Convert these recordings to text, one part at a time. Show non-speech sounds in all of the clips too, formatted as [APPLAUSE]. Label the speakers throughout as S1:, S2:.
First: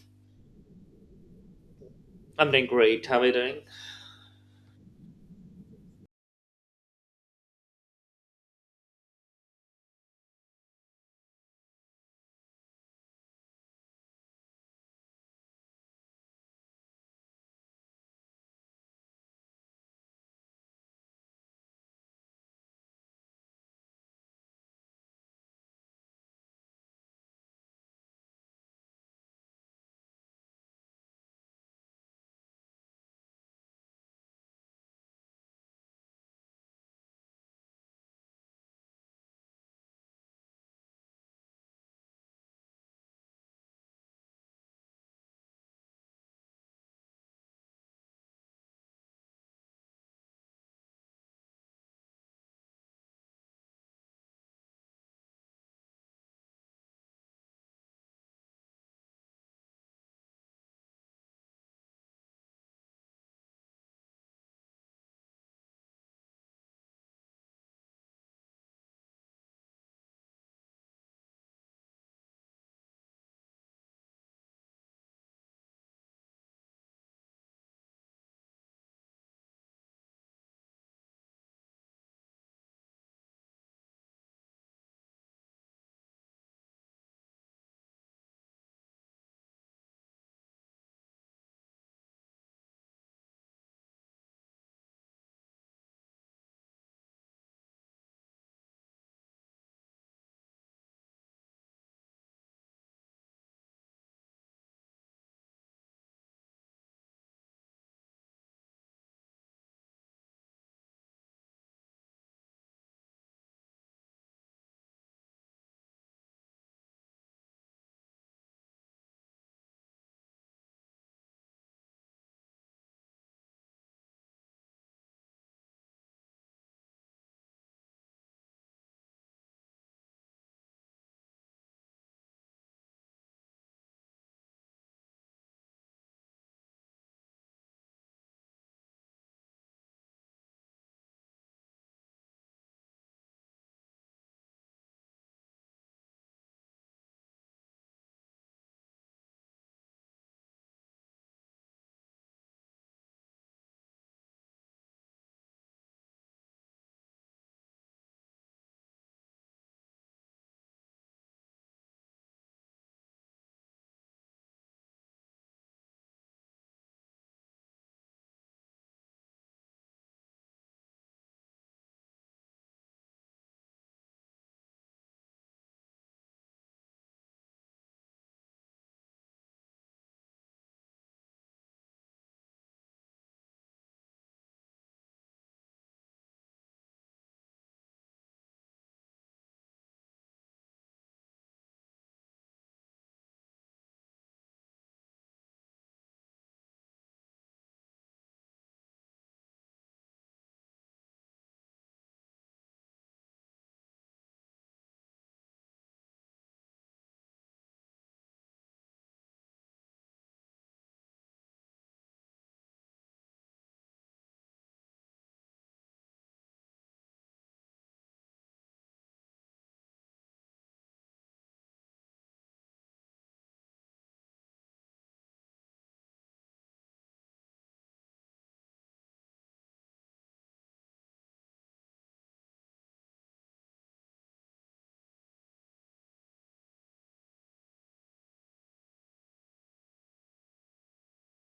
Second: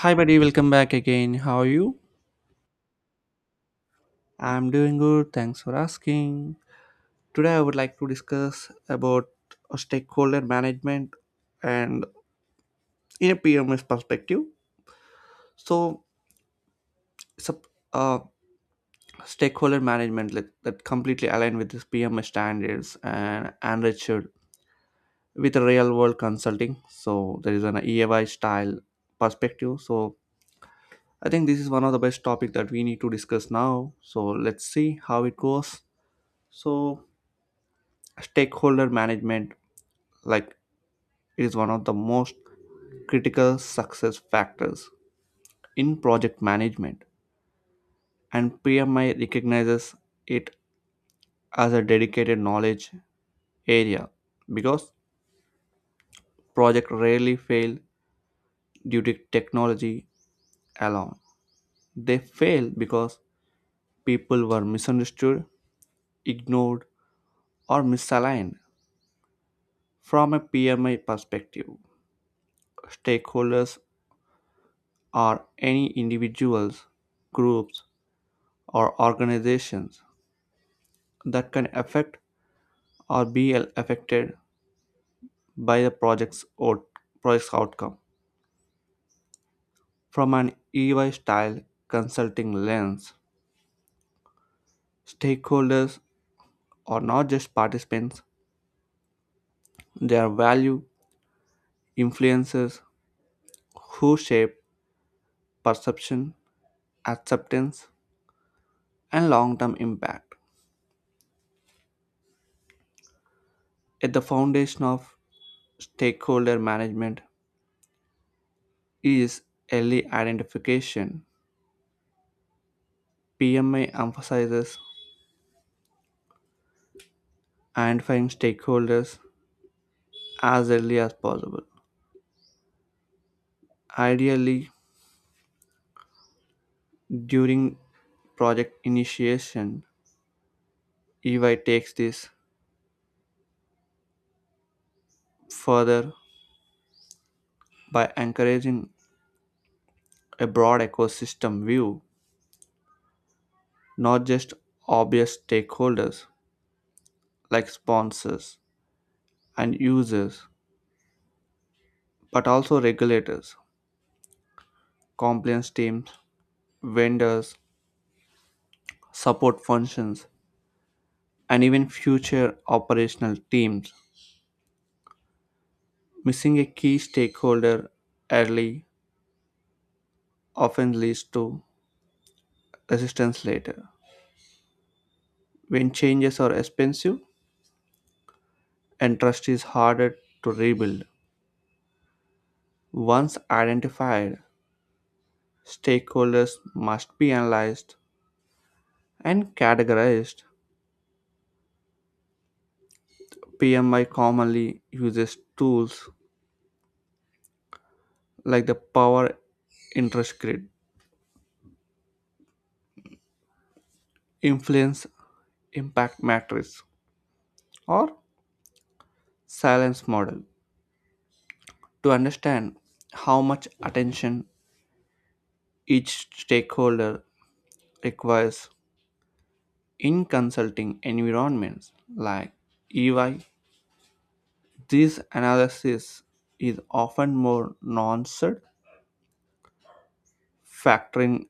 S1: Hi, buddy, welcome back again. How are you?
S2: I'm doing great. How are you doing?
S1: I'm doing good. Thanks for asking. Today, I would like to discuss about stakeholder management and in a PMS perspective. So, it's a, uh, stakeholder management that completely aligned with this PMS standards and enriched with a real world consulting. So, there is an EY style perspective. So, I think this is one of the best topic that we need to discuss now. So, let's see how it goes. So, stakeholder management like is one of the most critical success factors in project management, and PMI recognizes it as a dedicated knowledge area because projects rarely fail due to technology alone. They fail because people were misunderstood, ignored, or misaligned. From a PMI perspective, stakeholders are any individuals, groups, or organizations that can affect or be affected by the project's outcome. From an EY style consulting lens, stakeholders are not just participants, they are value influencers who shape perception, acceptance, and long term impact. At the foundation of stakeholder management is early identification. PMI emphasizes identifying stakeholders as early as possible. Ideally, during project initiation, EY takes this further by encouraging a broad ecosystem view, not just obvious stakeholders like sponsors and users, but also regulators, compliance teams, vendors, support functions, and even future operational teams. Missing a key stakeholder early often leads to resistance later, when changes are expensive and trust is harder to rebuild. Once identified, stakeholders must be analyzed and categorized. PMI commonly uses tools like the power interest grid, influence impact matrix, or silence model to understand how much attention each stakeholder requires. In consulting environments like EY, this analysis is often more nuanced, factoring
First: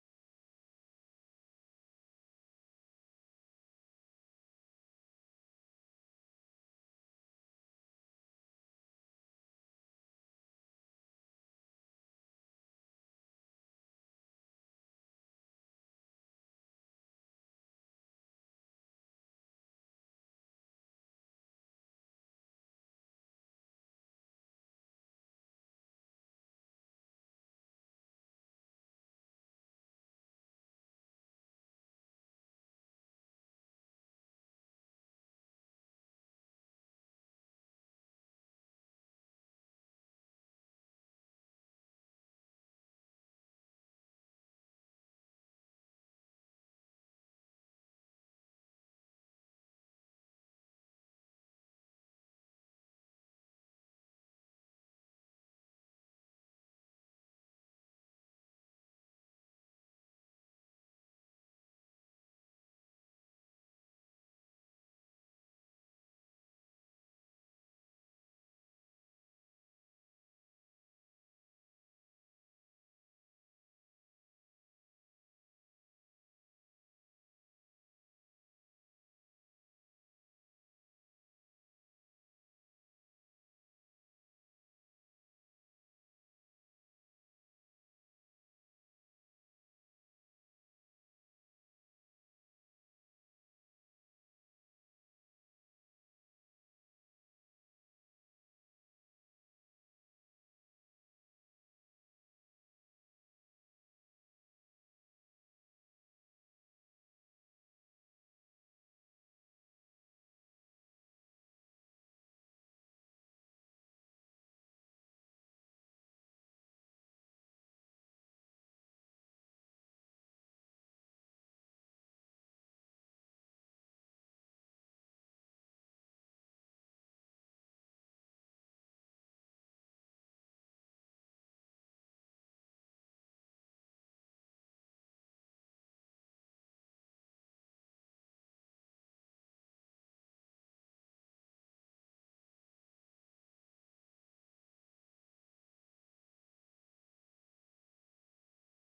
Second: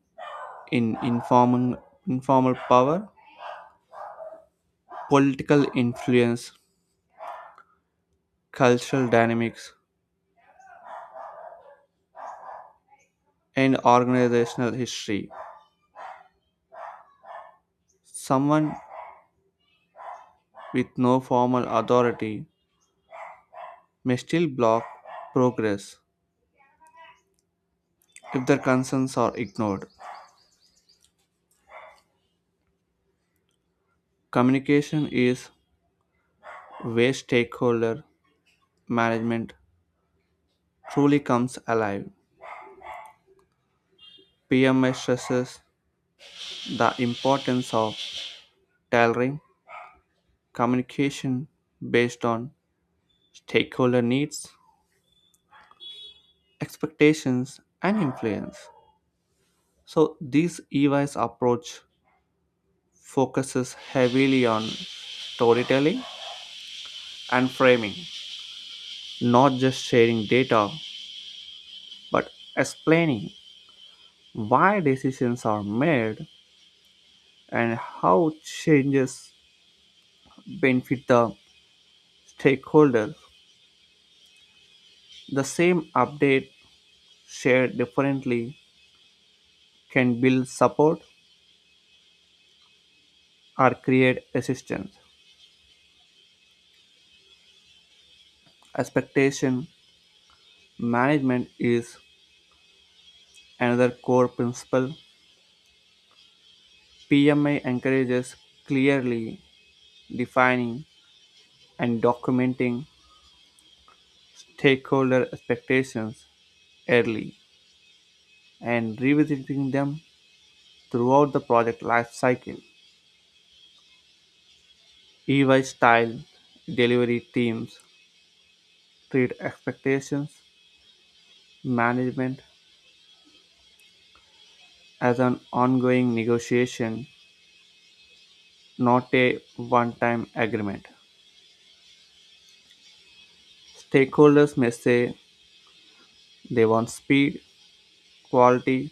S1: in informal power, political influence, cultural dynamics, and organizational history. Someone with no formal authority may still block progress if their concerns are ignored. Communication is where stakeholder management truly comes alive. PMS stresses the importance of tailoring communication based on stakeholder needs, expectations, and influence. So, this EY's approach focuses heavily on storytelling and framing, not just sharing data, but explaining why decisions are made and how changes benefit the stakeholder. The same update shared differently can build support or create resistance. Expectation management is another core principle. PMI encourages clearly defining and documenting stakeholder expectations early and revisiting them throughout the project life cycle. EY style delivery teams treat expectations management as an ongoing negotiation, not a one-time agreement. Stakeholders may say they want speed, quality,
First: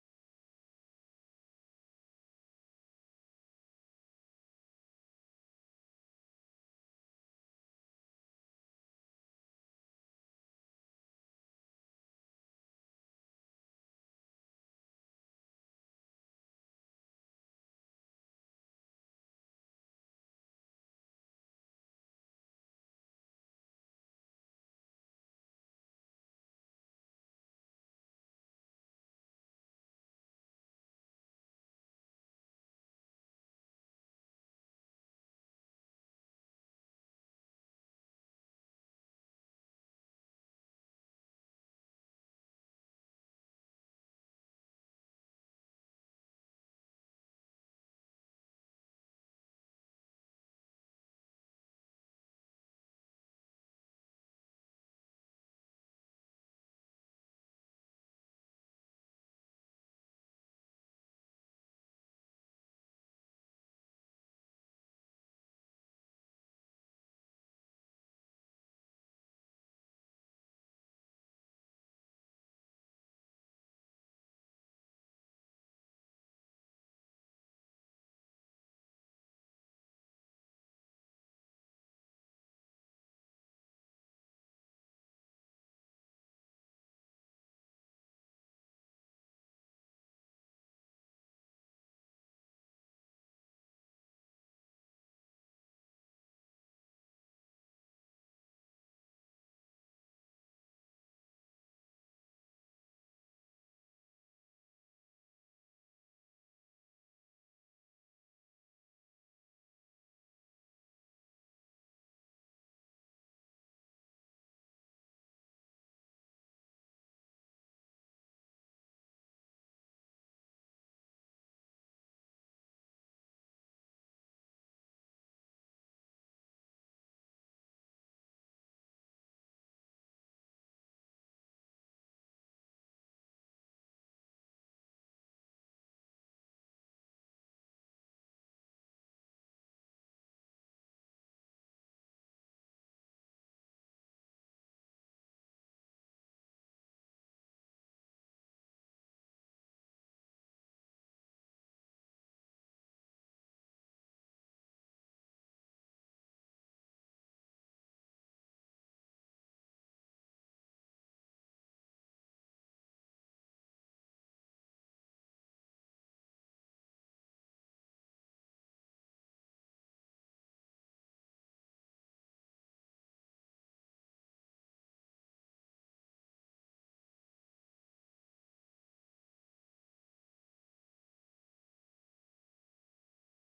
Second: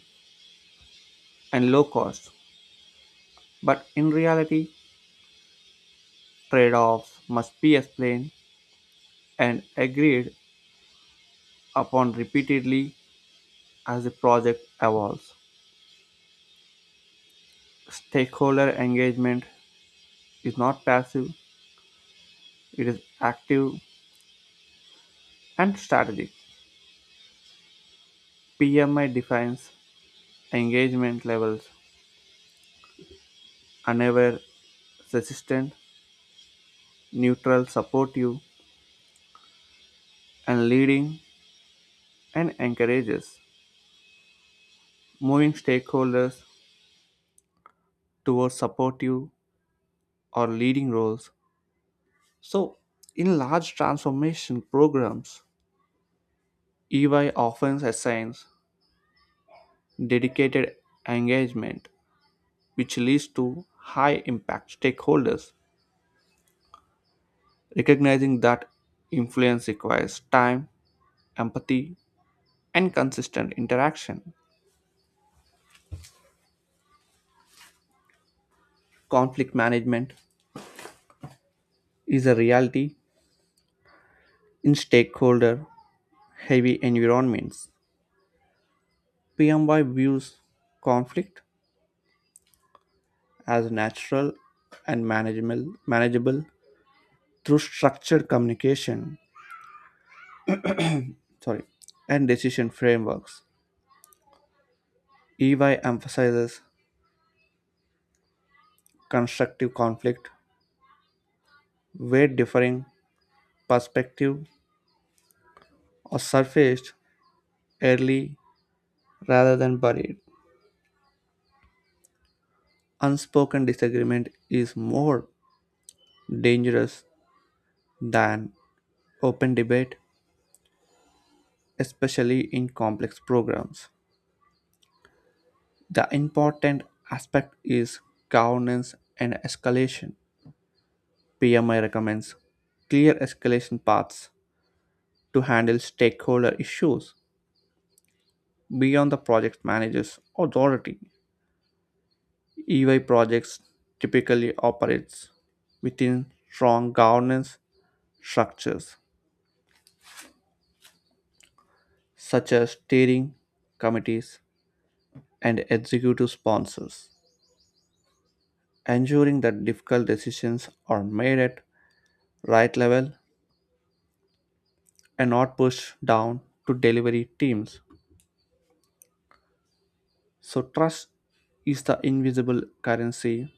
S1: and low cost, but in reality, trade-offs must be explained and agreed upon repeatedly as the project evolves. Stakeholder engagement is not passive, it is active and strategic. PMI defines engagement levels: unaware, resistant, neutral, supportive, and leading, and encourages moving stakeholders towards supportive or leading roles. So, in large transformation programs, EY often assigns dedicated engagement, which leads to high impact stakeholders, recognizing that influence requires time, empathy, and consistent interaction. Conflict management is a reality in stakeholder heavy environments. PMY views conflict as natural and manageable through structured communication, sorry, and decision frameworks. EY emphasizes constructive conflict where differing perspectives are surfaced early rather than buried. Unspoken disagreement is more dangerous than open debate, especially in complex programs. The important aspect is governance and escalation. PMI recommends clear escalation paths to handle stakeholder issues beyond the project manager's authority. EY projects typically operates within strong governance structures such as steering committees and executive sponsors, ensuring that difficult decisions are made at right level and not pushed down to delivery teams. So, trust is the invisible currency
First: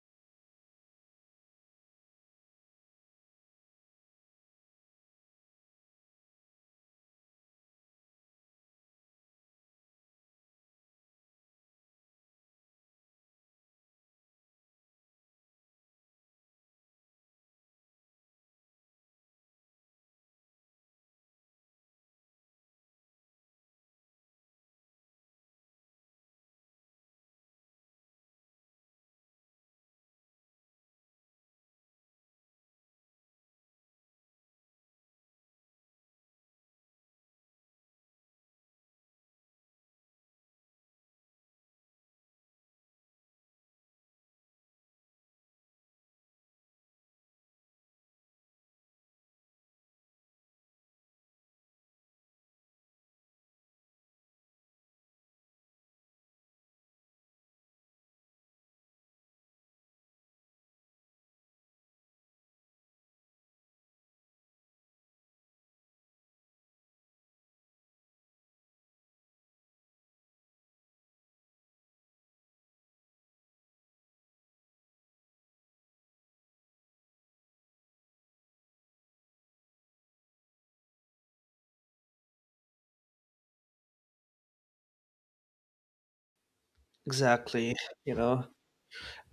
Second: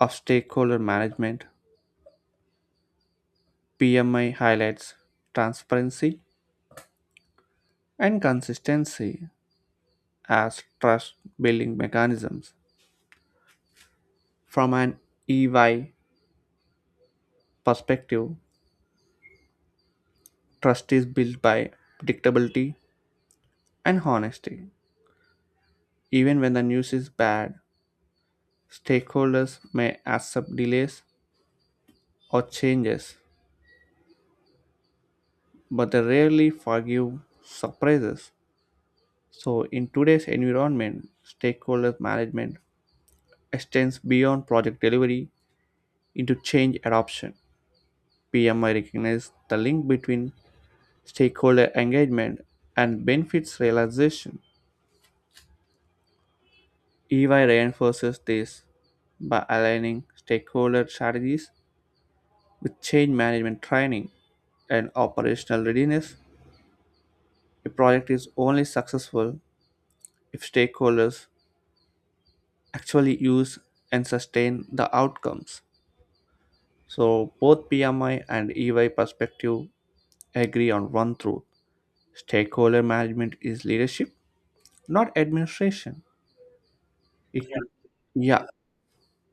S1: of stakeholder management. PMI highlights transparency and consistency as trust building mechanisms. From an EY perspective, trust is built by predictability and honesty. Even when the news is bad, stakeholders may accept delays or changes, but they rarely forgive surprises. So, in today's environment, stakeholder management extends beyond project delivery into change adoption. PMI recognizes the link between stakeholder engagement and benefits realization. EY reinforces this by aligning stakeholder strategies with change management training and operational readiness. A project is only successful if stakeholders actually use and sustain the outcomes. So, both PMI and EY perspective agree on one truth: stakeholder management is leadership, not administration. It- Yeah.
S2: Exactly. You know,
S1: Yeah,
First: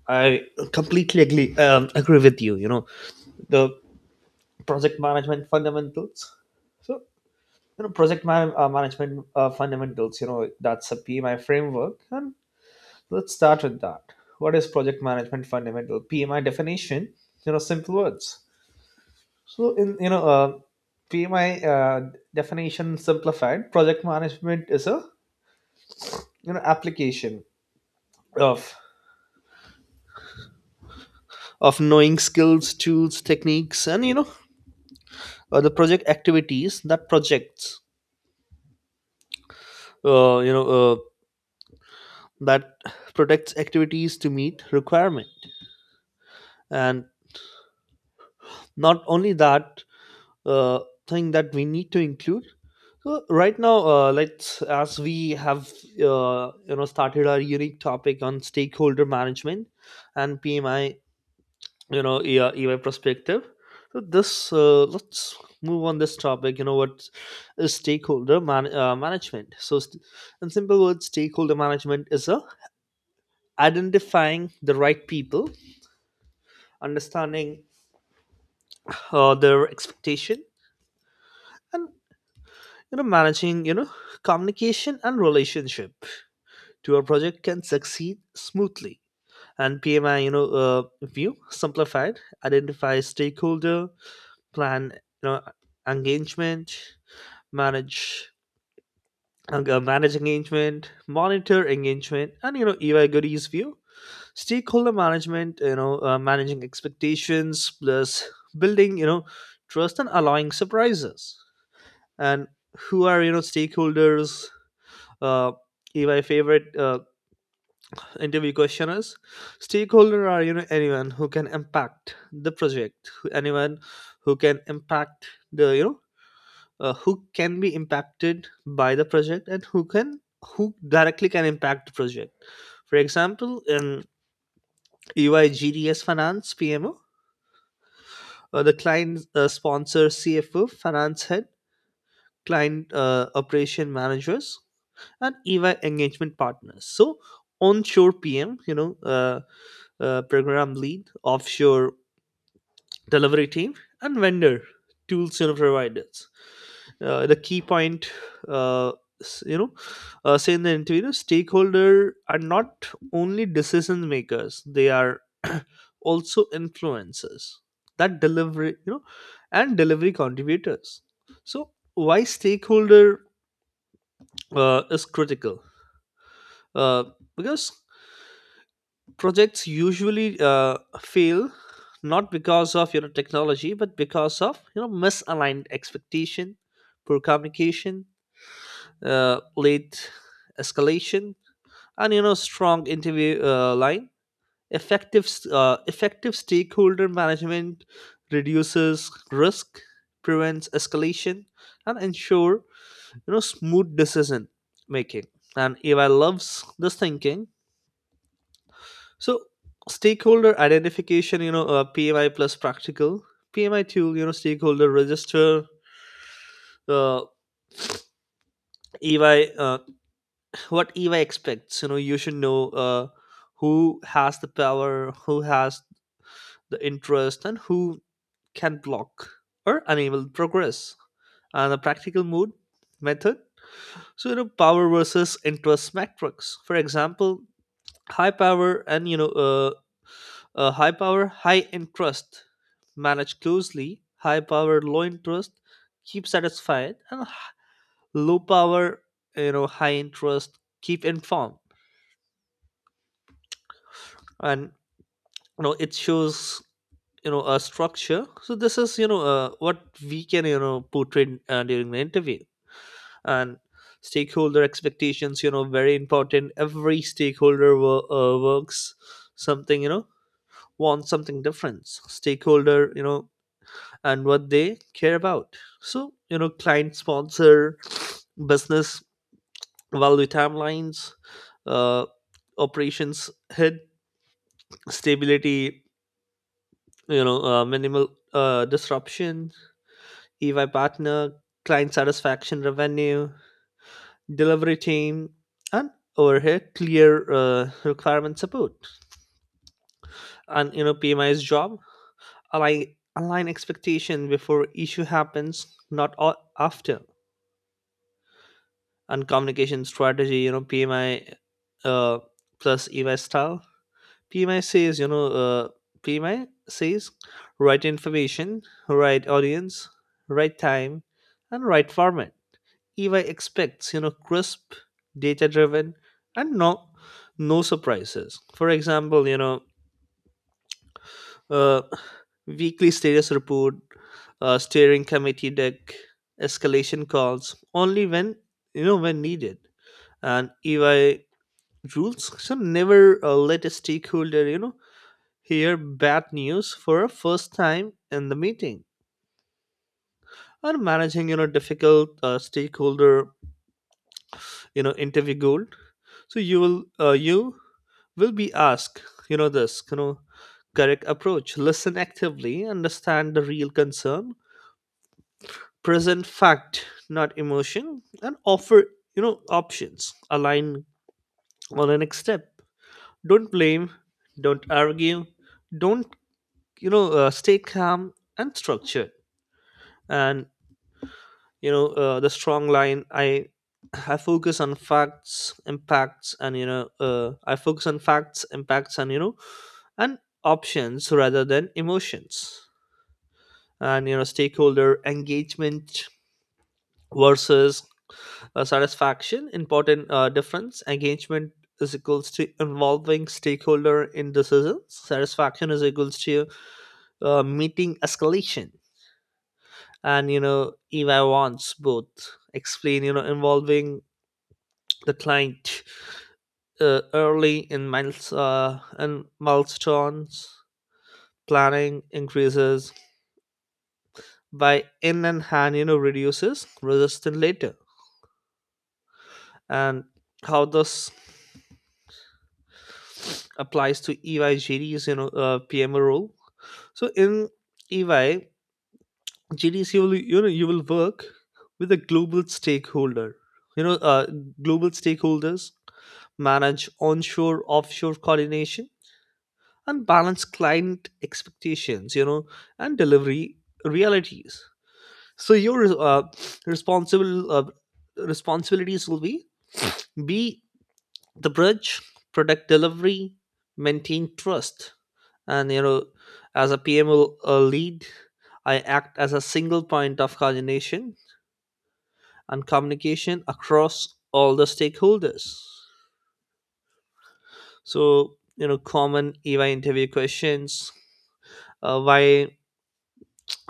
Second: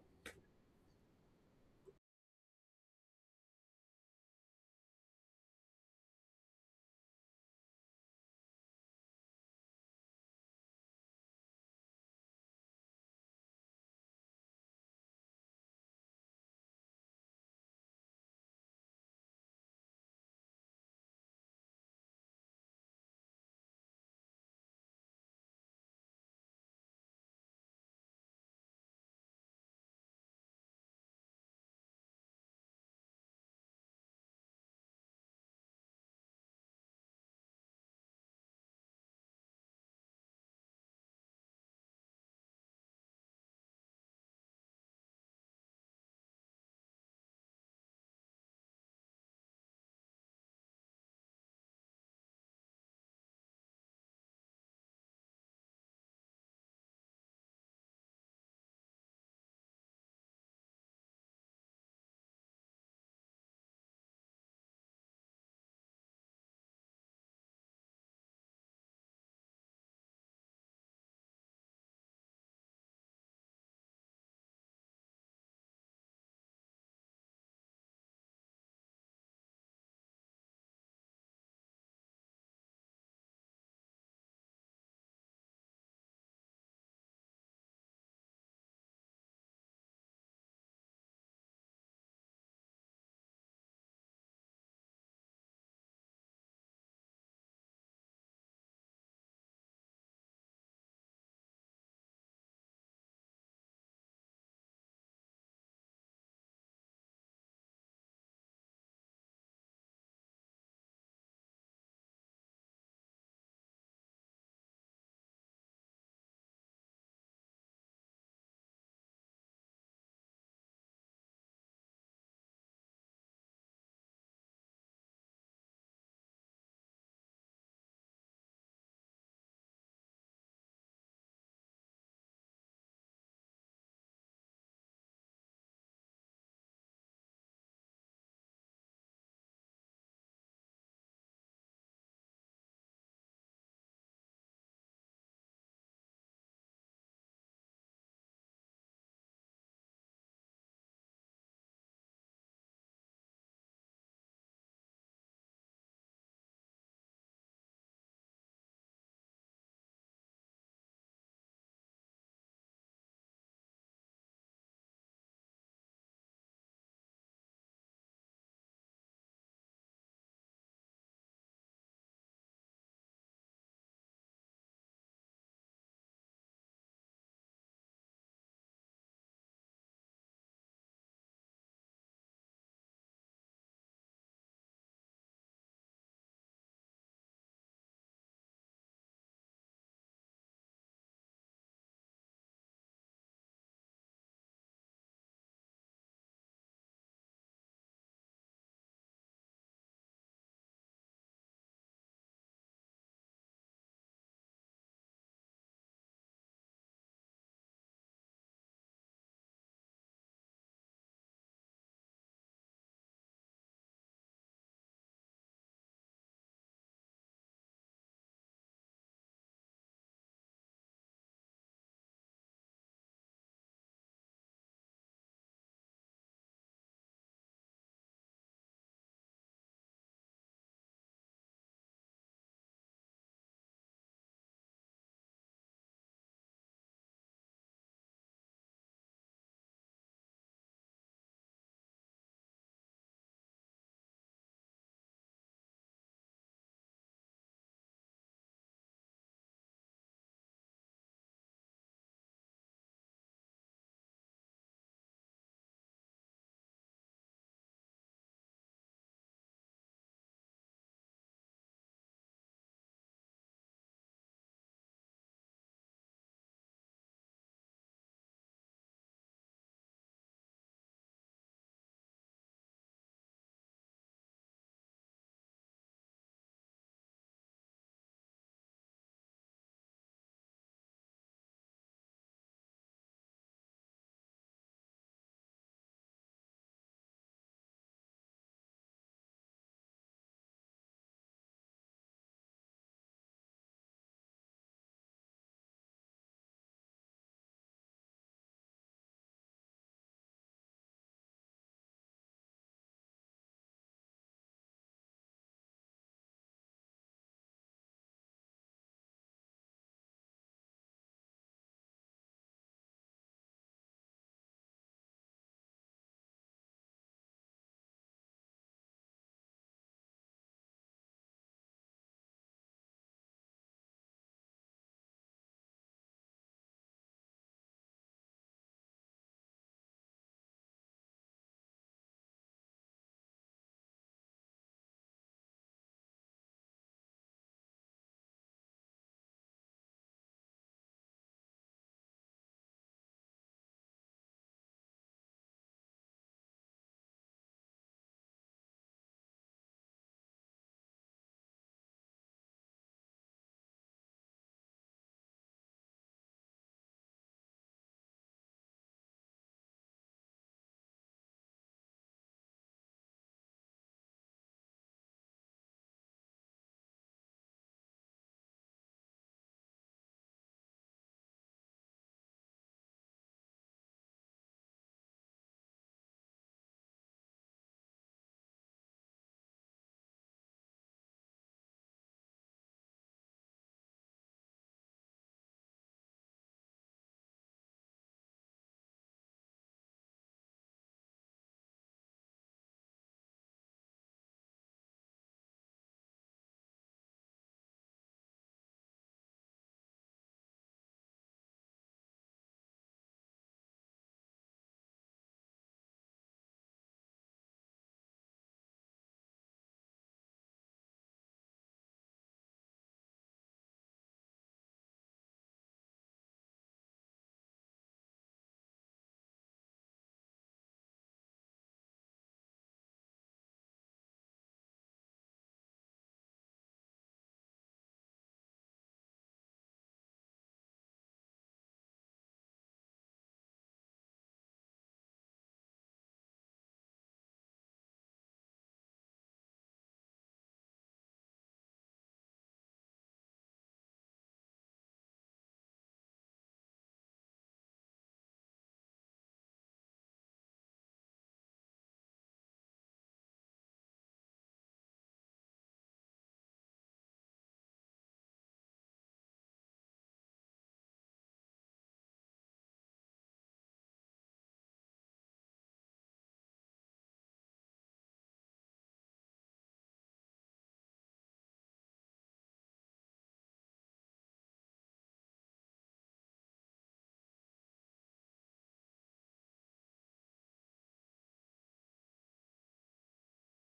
S2: I completely agree, agree with you. The project management fundamentals. So, Management fundamentals, that's a PMI framework. And let's start with that. What is project management fundamental? PMI definition, simple words. So, in, you know, uh, PMI definition simplified, project management is a, application of of knowing skills tools techniques and the project activities that projects you know that protects activities to meet requirement, and not only that uh, thing that we need to include. So right now, let's, as we have started our unique topic on stakeholder management and PMI, you know yeah perspective. So this uh, let's move on this topic. What is stakeholder management? In simple words, stakeholder management is a identifying the right people, understanding their expectation, and managing communication and relationship to a project can succeed smoothly. And PMI view simplified: identify stakeholder, plan engagement, manage engagement, monitor engagement, and EY Goody's view, stakeholder management, managing expectations, plus building trust and allowing surprises. And who are stakeholders? Uh, EY favorite interview question is: stakeholder are anyone who can impact the project, anyone who can impact the, who can be impacted by the project, and who can, who directly can impact the project. For example, in EY GDS finance PMO, the client, sponsor, CFO, finance head, client operation managers, and EY engagement partners, so onshore PM, uh, program lead, offshore delivery team, and vendor tools, providers. The key point, uh, s- you know say in the interview, the stakeholder are not only decision makers, they are [CLEARS THROAT] also influencers that delivery, and delivery contributors. So why stakeholder is critical? uh, because projects usually fail not because of technology, but because of misaligned expectation, poor communication, late escalation, and strong interview line. Effective stakeholder management reduces risk, prevents escalation, and ensure smooth decision making. And AI loves this thinking. So stakeholder identification, PMI plus practical PMI tool, stakeholder register, uh, EY, what eva expects. You should know who has the power, who has the interest, and who can block or enable progress. And a practical mode method, power versus interest metrics. For example, high power and high power high interest, manage closely; high power low interest, keep satisfied; low power, high interest, keep informed. And it shows, a structure. So this is, what we can, portray during the interview. And stakeholder expectations, very important. Every stakeholder works something, wants something different. Stakeholder, and what they care about. Client sponsor: business value, timelines; uh, operations head: stability, minimal disruption; EY partner: client satisfaction, revenue; delivery team and overhead: clear requirement support. And PMI's job: align, align expectation before issue happens, not a- after. And communication strategy, PMI uh, plus EY style. PMI says, you know, uh, PMI says right information, right audience, right time, and right format. EY expects, crisp, data driven, and no surprises. For example, uh, weekly status report, steering committee deck, escalation calls, only when, when needed. And EY rules should never let a stakeholder, hear bad news for a first time in the meeting. Or managing, difficult stakeholder, interview goal. So you will be asked, you know this you know correct approach: listen actively, understand the real concern, present fact not emotion, and offer, options, align on the next step. Don't blame, don't argue, don't you know stay calm and structured. And, the strong line: I focus on facts, impacts, and you know I focus on facts impacts and you know and options rather than emotions. And stakeholder engagement versus satisfaction, important difference. Engagement is equals to involving stakeholder in decisions; satisfaction is equals to meeting escalation. And if I wants both, explain, involving the client early in milestones, planning increases by in and hand, reduces resistance later. And how this applies to EYGD's, PMO role. So in EY, GDs, you will work with a global stakeholder. You know, uh, Global stakeholders, manage onshore, offshore coordination and balance client expectations, and delivery realities. So your, responsible responsibilities will be the bridge product delivery, maintain trust. And, as a PML lead, I act as a single point of coordination and communication across all the stakeholders. So, common EY interview questions, why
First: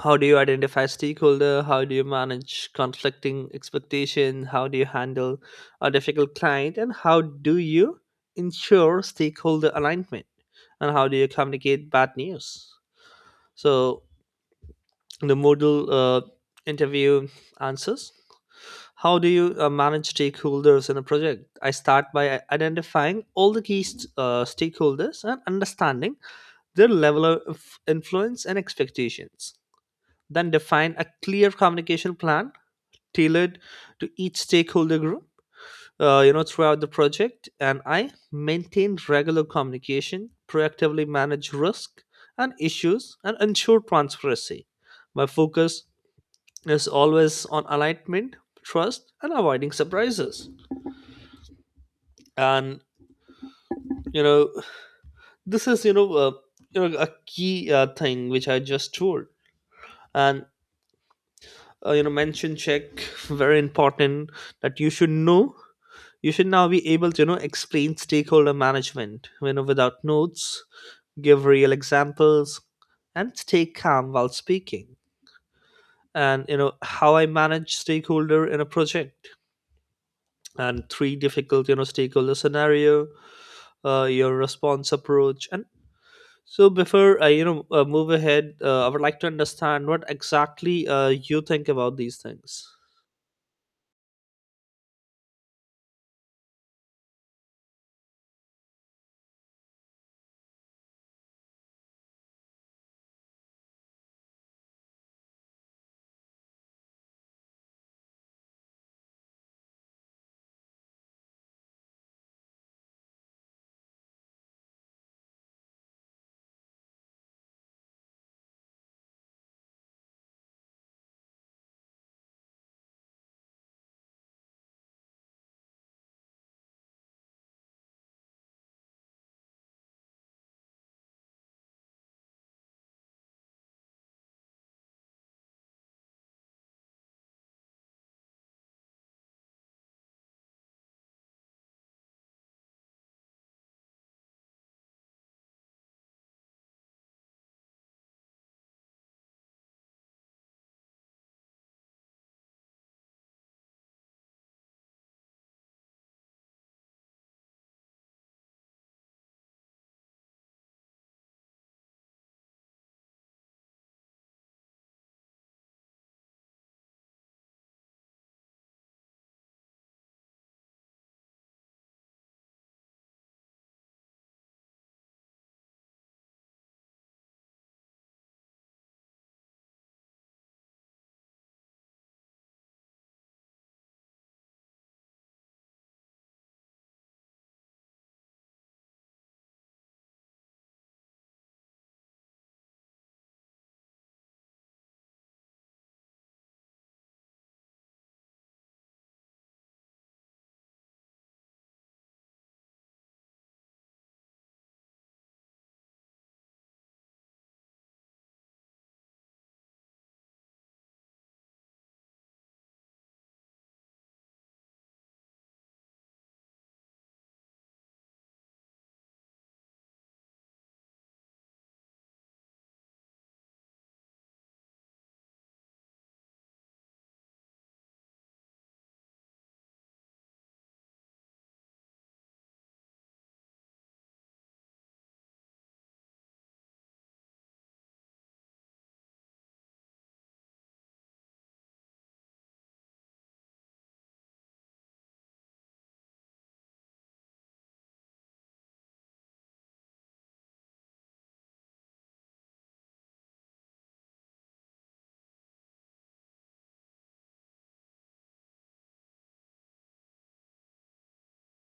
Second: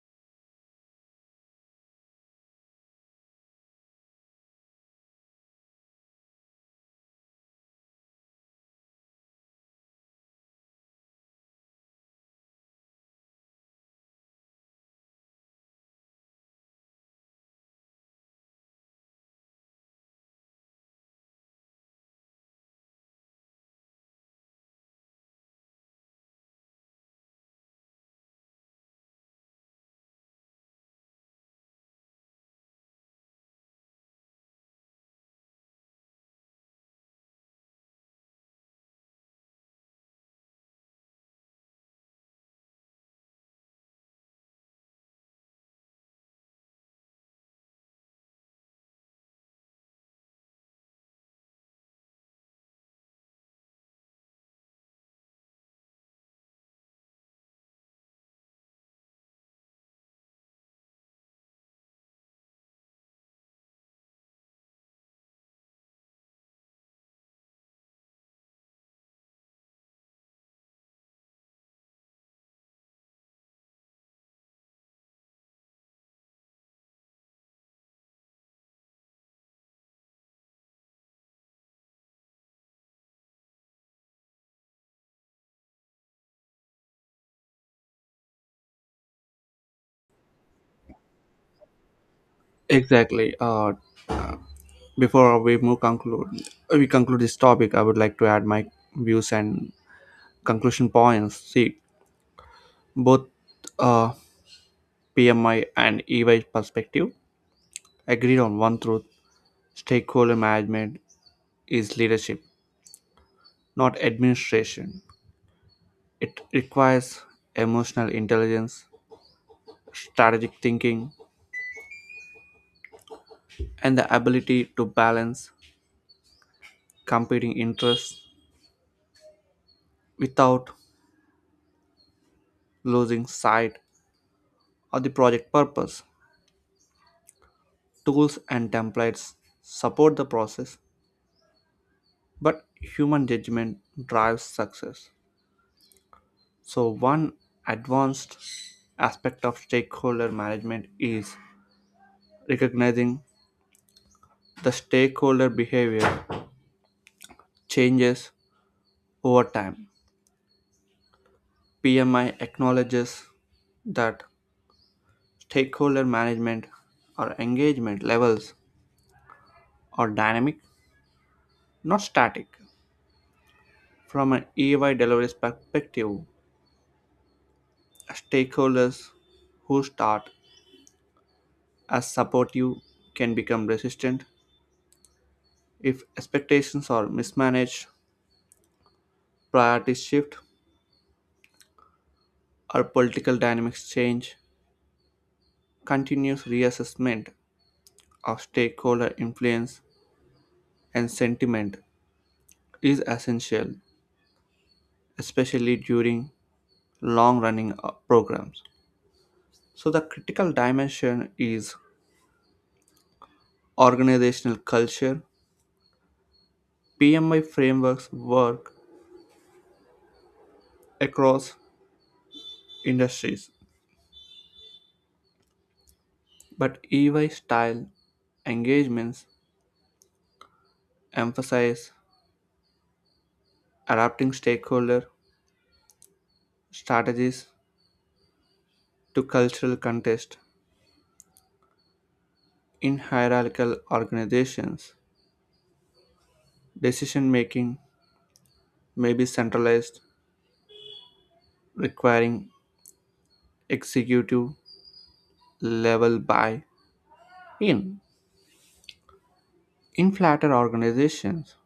S2: how do you identify stakeholder, how do you manage conflicting expectation, how do you handle a difficult client, and how do you ensure stakeholder alignment, and how do you communicate bad news? So the modal interview answers: how do you manage stakeholders in a project? I start by identifying all the key stakeholders and understanding their level of influence and expectations, then define a clear communication plan tailored to each stakeholder group throughout the project, and I maintain regular communication, proactively manage risk and issues, and ensure transparency. My focus is always on alignment, trust, and avoiding surprises. And, you know this is you know a key thing which I just told. And you know Mention check, very important, that you should know. You should now be able to, explain stakeholder management, without notes, give real examples, and stay calm while speaking. And, how I manage stakeholder in a project, and three difficult, stakeholder scenario, your response approach, and so before I, move ahead, I would like to understand what exactly you think about these things.
S1: exactly. Before we conclude this topic, I would like to add my views and conclusion points. See, both uh, PMI and EY perspective agreed on one truth: stakeholder management is leadership, not administration. It requires emotional intelligence, strategic thinking, and the ability to balance competing interests without losing sight of the project purpose. Tools and templates support the process, but human judgment drives success. So, one advanced aspect of stakeholder management is recognizing the stakeholder behavior changes over time. PMI acknowledges that stakeholder management or engagement levels are dynamic, not static. From an EY delivery's perspective, stakeholders who start as supportive can become resistant if expectations are mismanaged, priorities shift, or political dynamics change. Continuous reassessment of stakeholder influence and sentiment is essential, especially during long running programs. So, the critical dimension is organizational culture. PMI frameworks work across industries, but EY style engagements emphasize adapting stakeholder strategies to cultural context. In hierarchical organizations, decision making may be centralized, requiring executive level buy in. In flatter organizations,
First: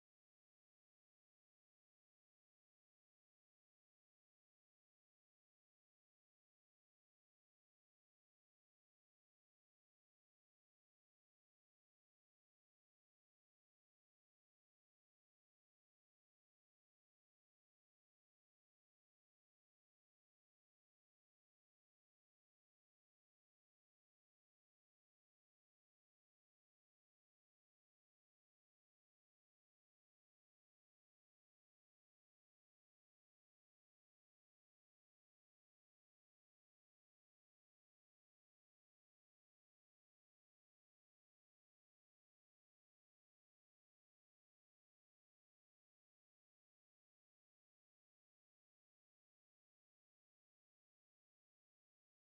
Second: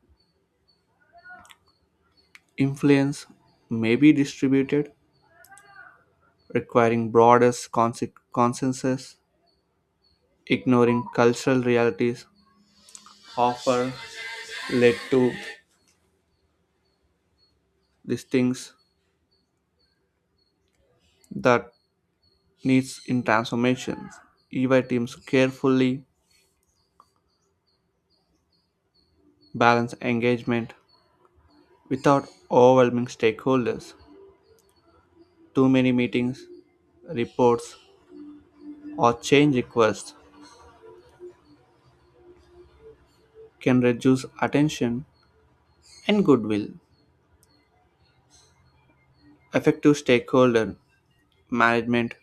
S1: influence may be distributed, requiring broader consensus. Ignoring cultural realities often led to these things that needs in transformations. EY teams carefully balance engagement without overwhelming stakeholders. Too many meetings, reports, or change requests can reduce attention and goodwill. Effective stakeholder management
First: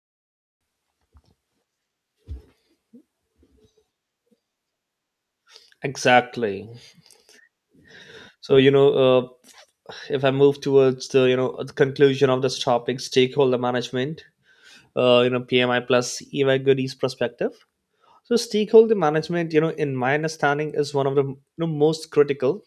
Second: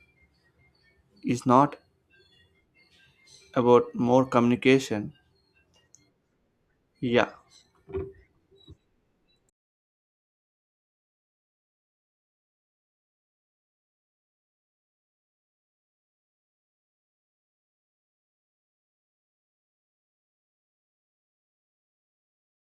S1: is not about more communication.
S2: Exactly.
S1: Yeah.
S2: So, if I move towards the, the conclusion of this topic, stakeholder management, PMI plus EY goodies perspective. So stakeholder management, in my understanding, is one of the, most critical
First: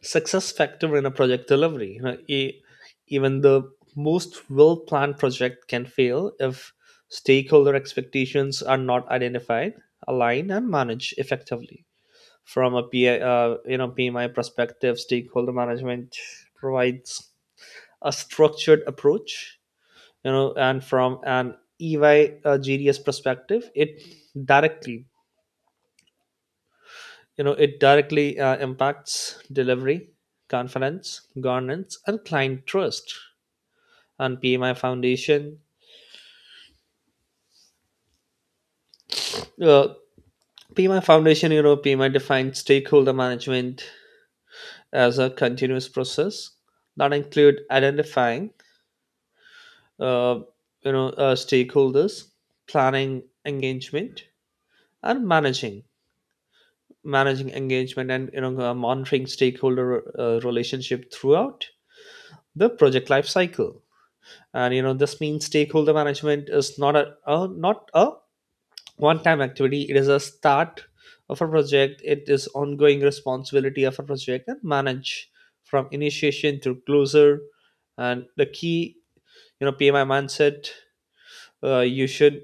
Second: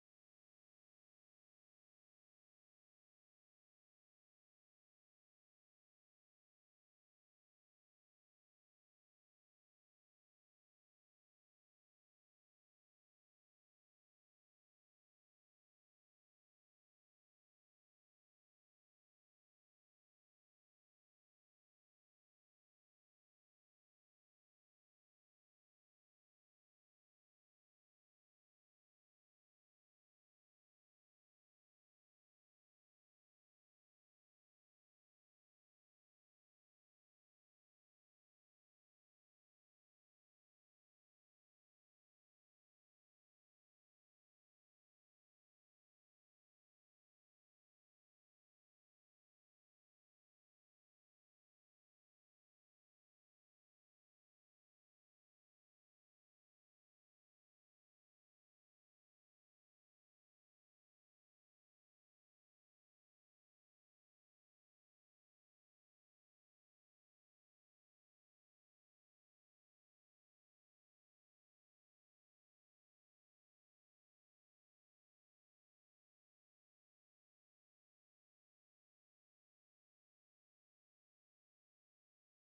S2: success factor in a project delivery. Even the most well planned project can fail if stakeholder expectations are not identified, aligned, and managed effectively. From a PMI perspective, stakeholder management provides a structured approach. And from an EY GDS perspective, it directly, it directly impacts delivery confidence, governance, and client trust. And PMI foundation, uh, PMI defines stakeholder management as a continuous process that include identifying uh, stakeholders, planning engagement, and managing engagement, and monitoring stakeholder relationship throughout the project life cycle. And, this means stakeholder management is not a, one time activity. It is a start of a project, it is ongoing responsibility of a project, and manage from initiation to closure. And the key, PMI mindset, you should.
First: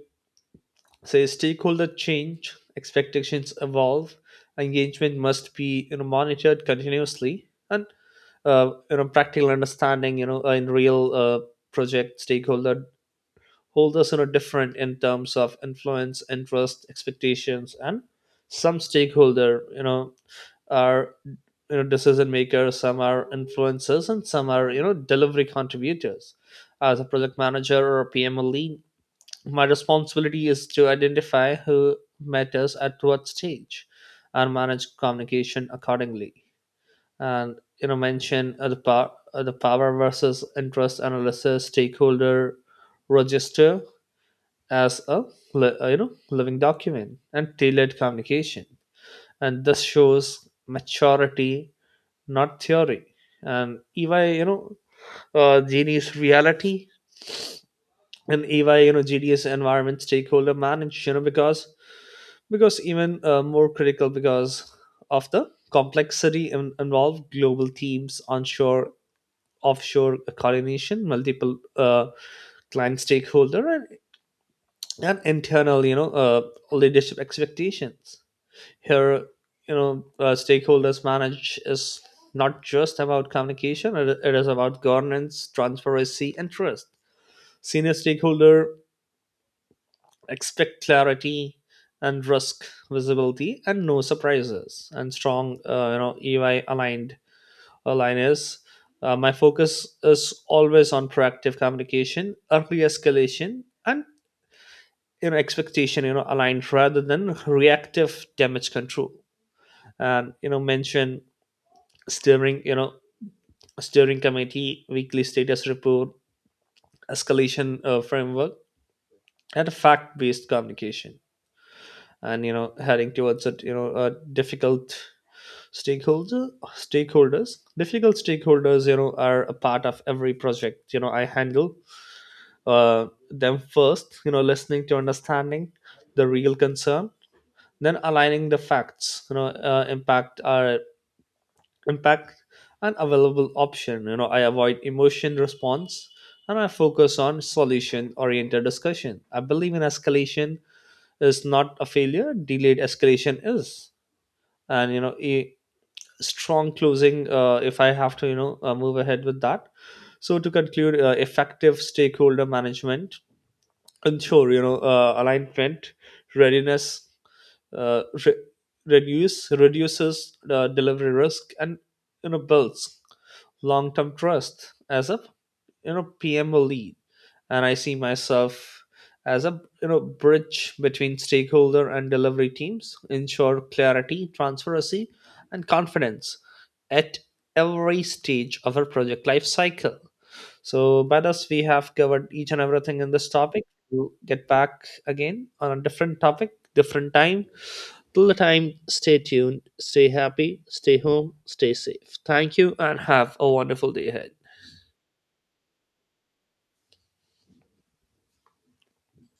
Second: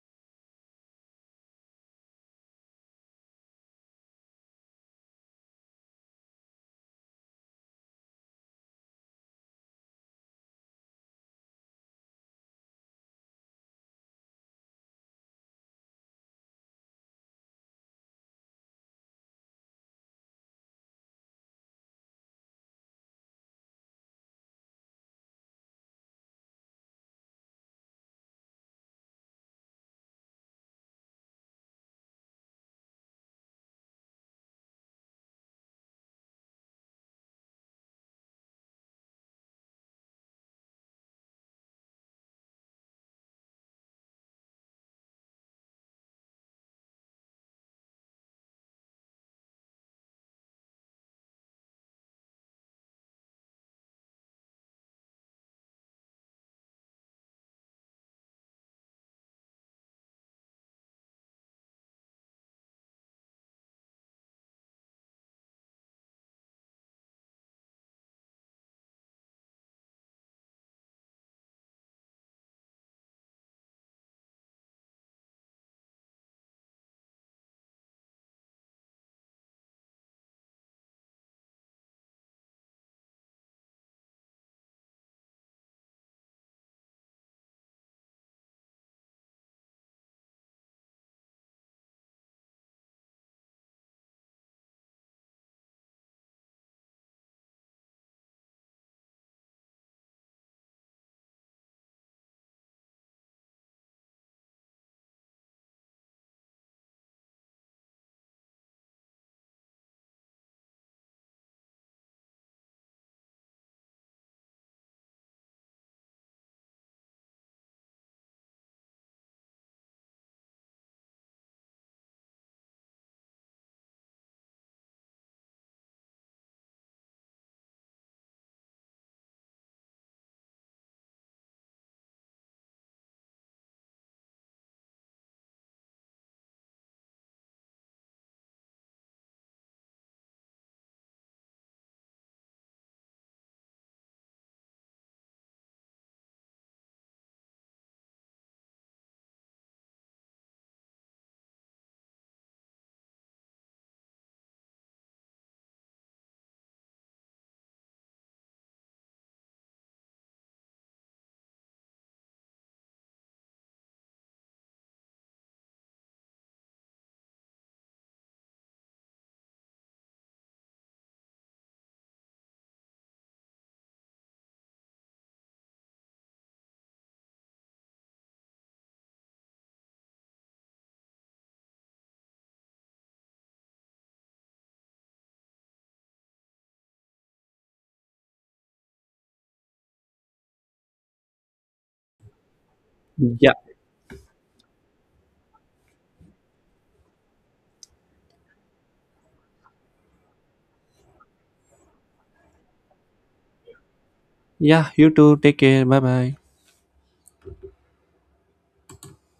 S2: So stakeholder change, expectations evolve, engagement must be, monitored continuously. And, practical understanding, in real project, stakeholder holders, different in terms of influence, interest, expectations. And some stakeholder, you know are you know decision makers, some are influencers, and some are, delivery contributors. As a project manager or a PML lead, my responsibility is to identify who matters at what stage and manage communication accordingly. And, mention the power versus interest analysis, stakeholder register as a living document, and tailored communication. And this shows maturity, not theory. And EY, Genie's reality, and EY, GDS environment, stakeholder manage, because even more critical because of the complexity involved, global teams, onshore offshore coordination, multiple client stakeholder, and internal, leadership expectations here, stakeholders manage is not just about communication, it is about governance, transparency, and trust. Senior stakeholder expect clarity and risk visibility and no surprises. And strong, EY aligned, align is, my focus is always on proactive communication, early escalation, and, expectation, aligned, rather than reactive damage control. And, mention steering you know steering committee, weekly status report, escalation framework, and fact based communication. And, heading towards a, a difficult stakeholder stakeholders Difficult stakeholders, are a part of every project. I handle them first, listening to understanding the real concern, then aligning the facts, impact and available option. I avoid emotion response and I focus on solution oriented discussion. I believe in escalation is not a failure, delayed escalation is. And, strong closing, if I have to, move ahead with that. So to conclude, effective stakeholder management ensure, alignment, readiness, uh, re- reduces delivery risk, and, builds long-term trust. As a, PMO lead, and I see myself as a, bridge between stakeholder and delivery teams, ensure clarity, transparency, and confidence at every stage of our project life cycle. So by this, we have covered each and everything in this
S1: Yeah.
S2: topic. We'll get back again on a different topic, different time. Till the time, stay tuned, stay happy, stay home, stay safe. Thank you and have a wonderful day ahead.
S1: Yeah, you too. Take care. Bye bye.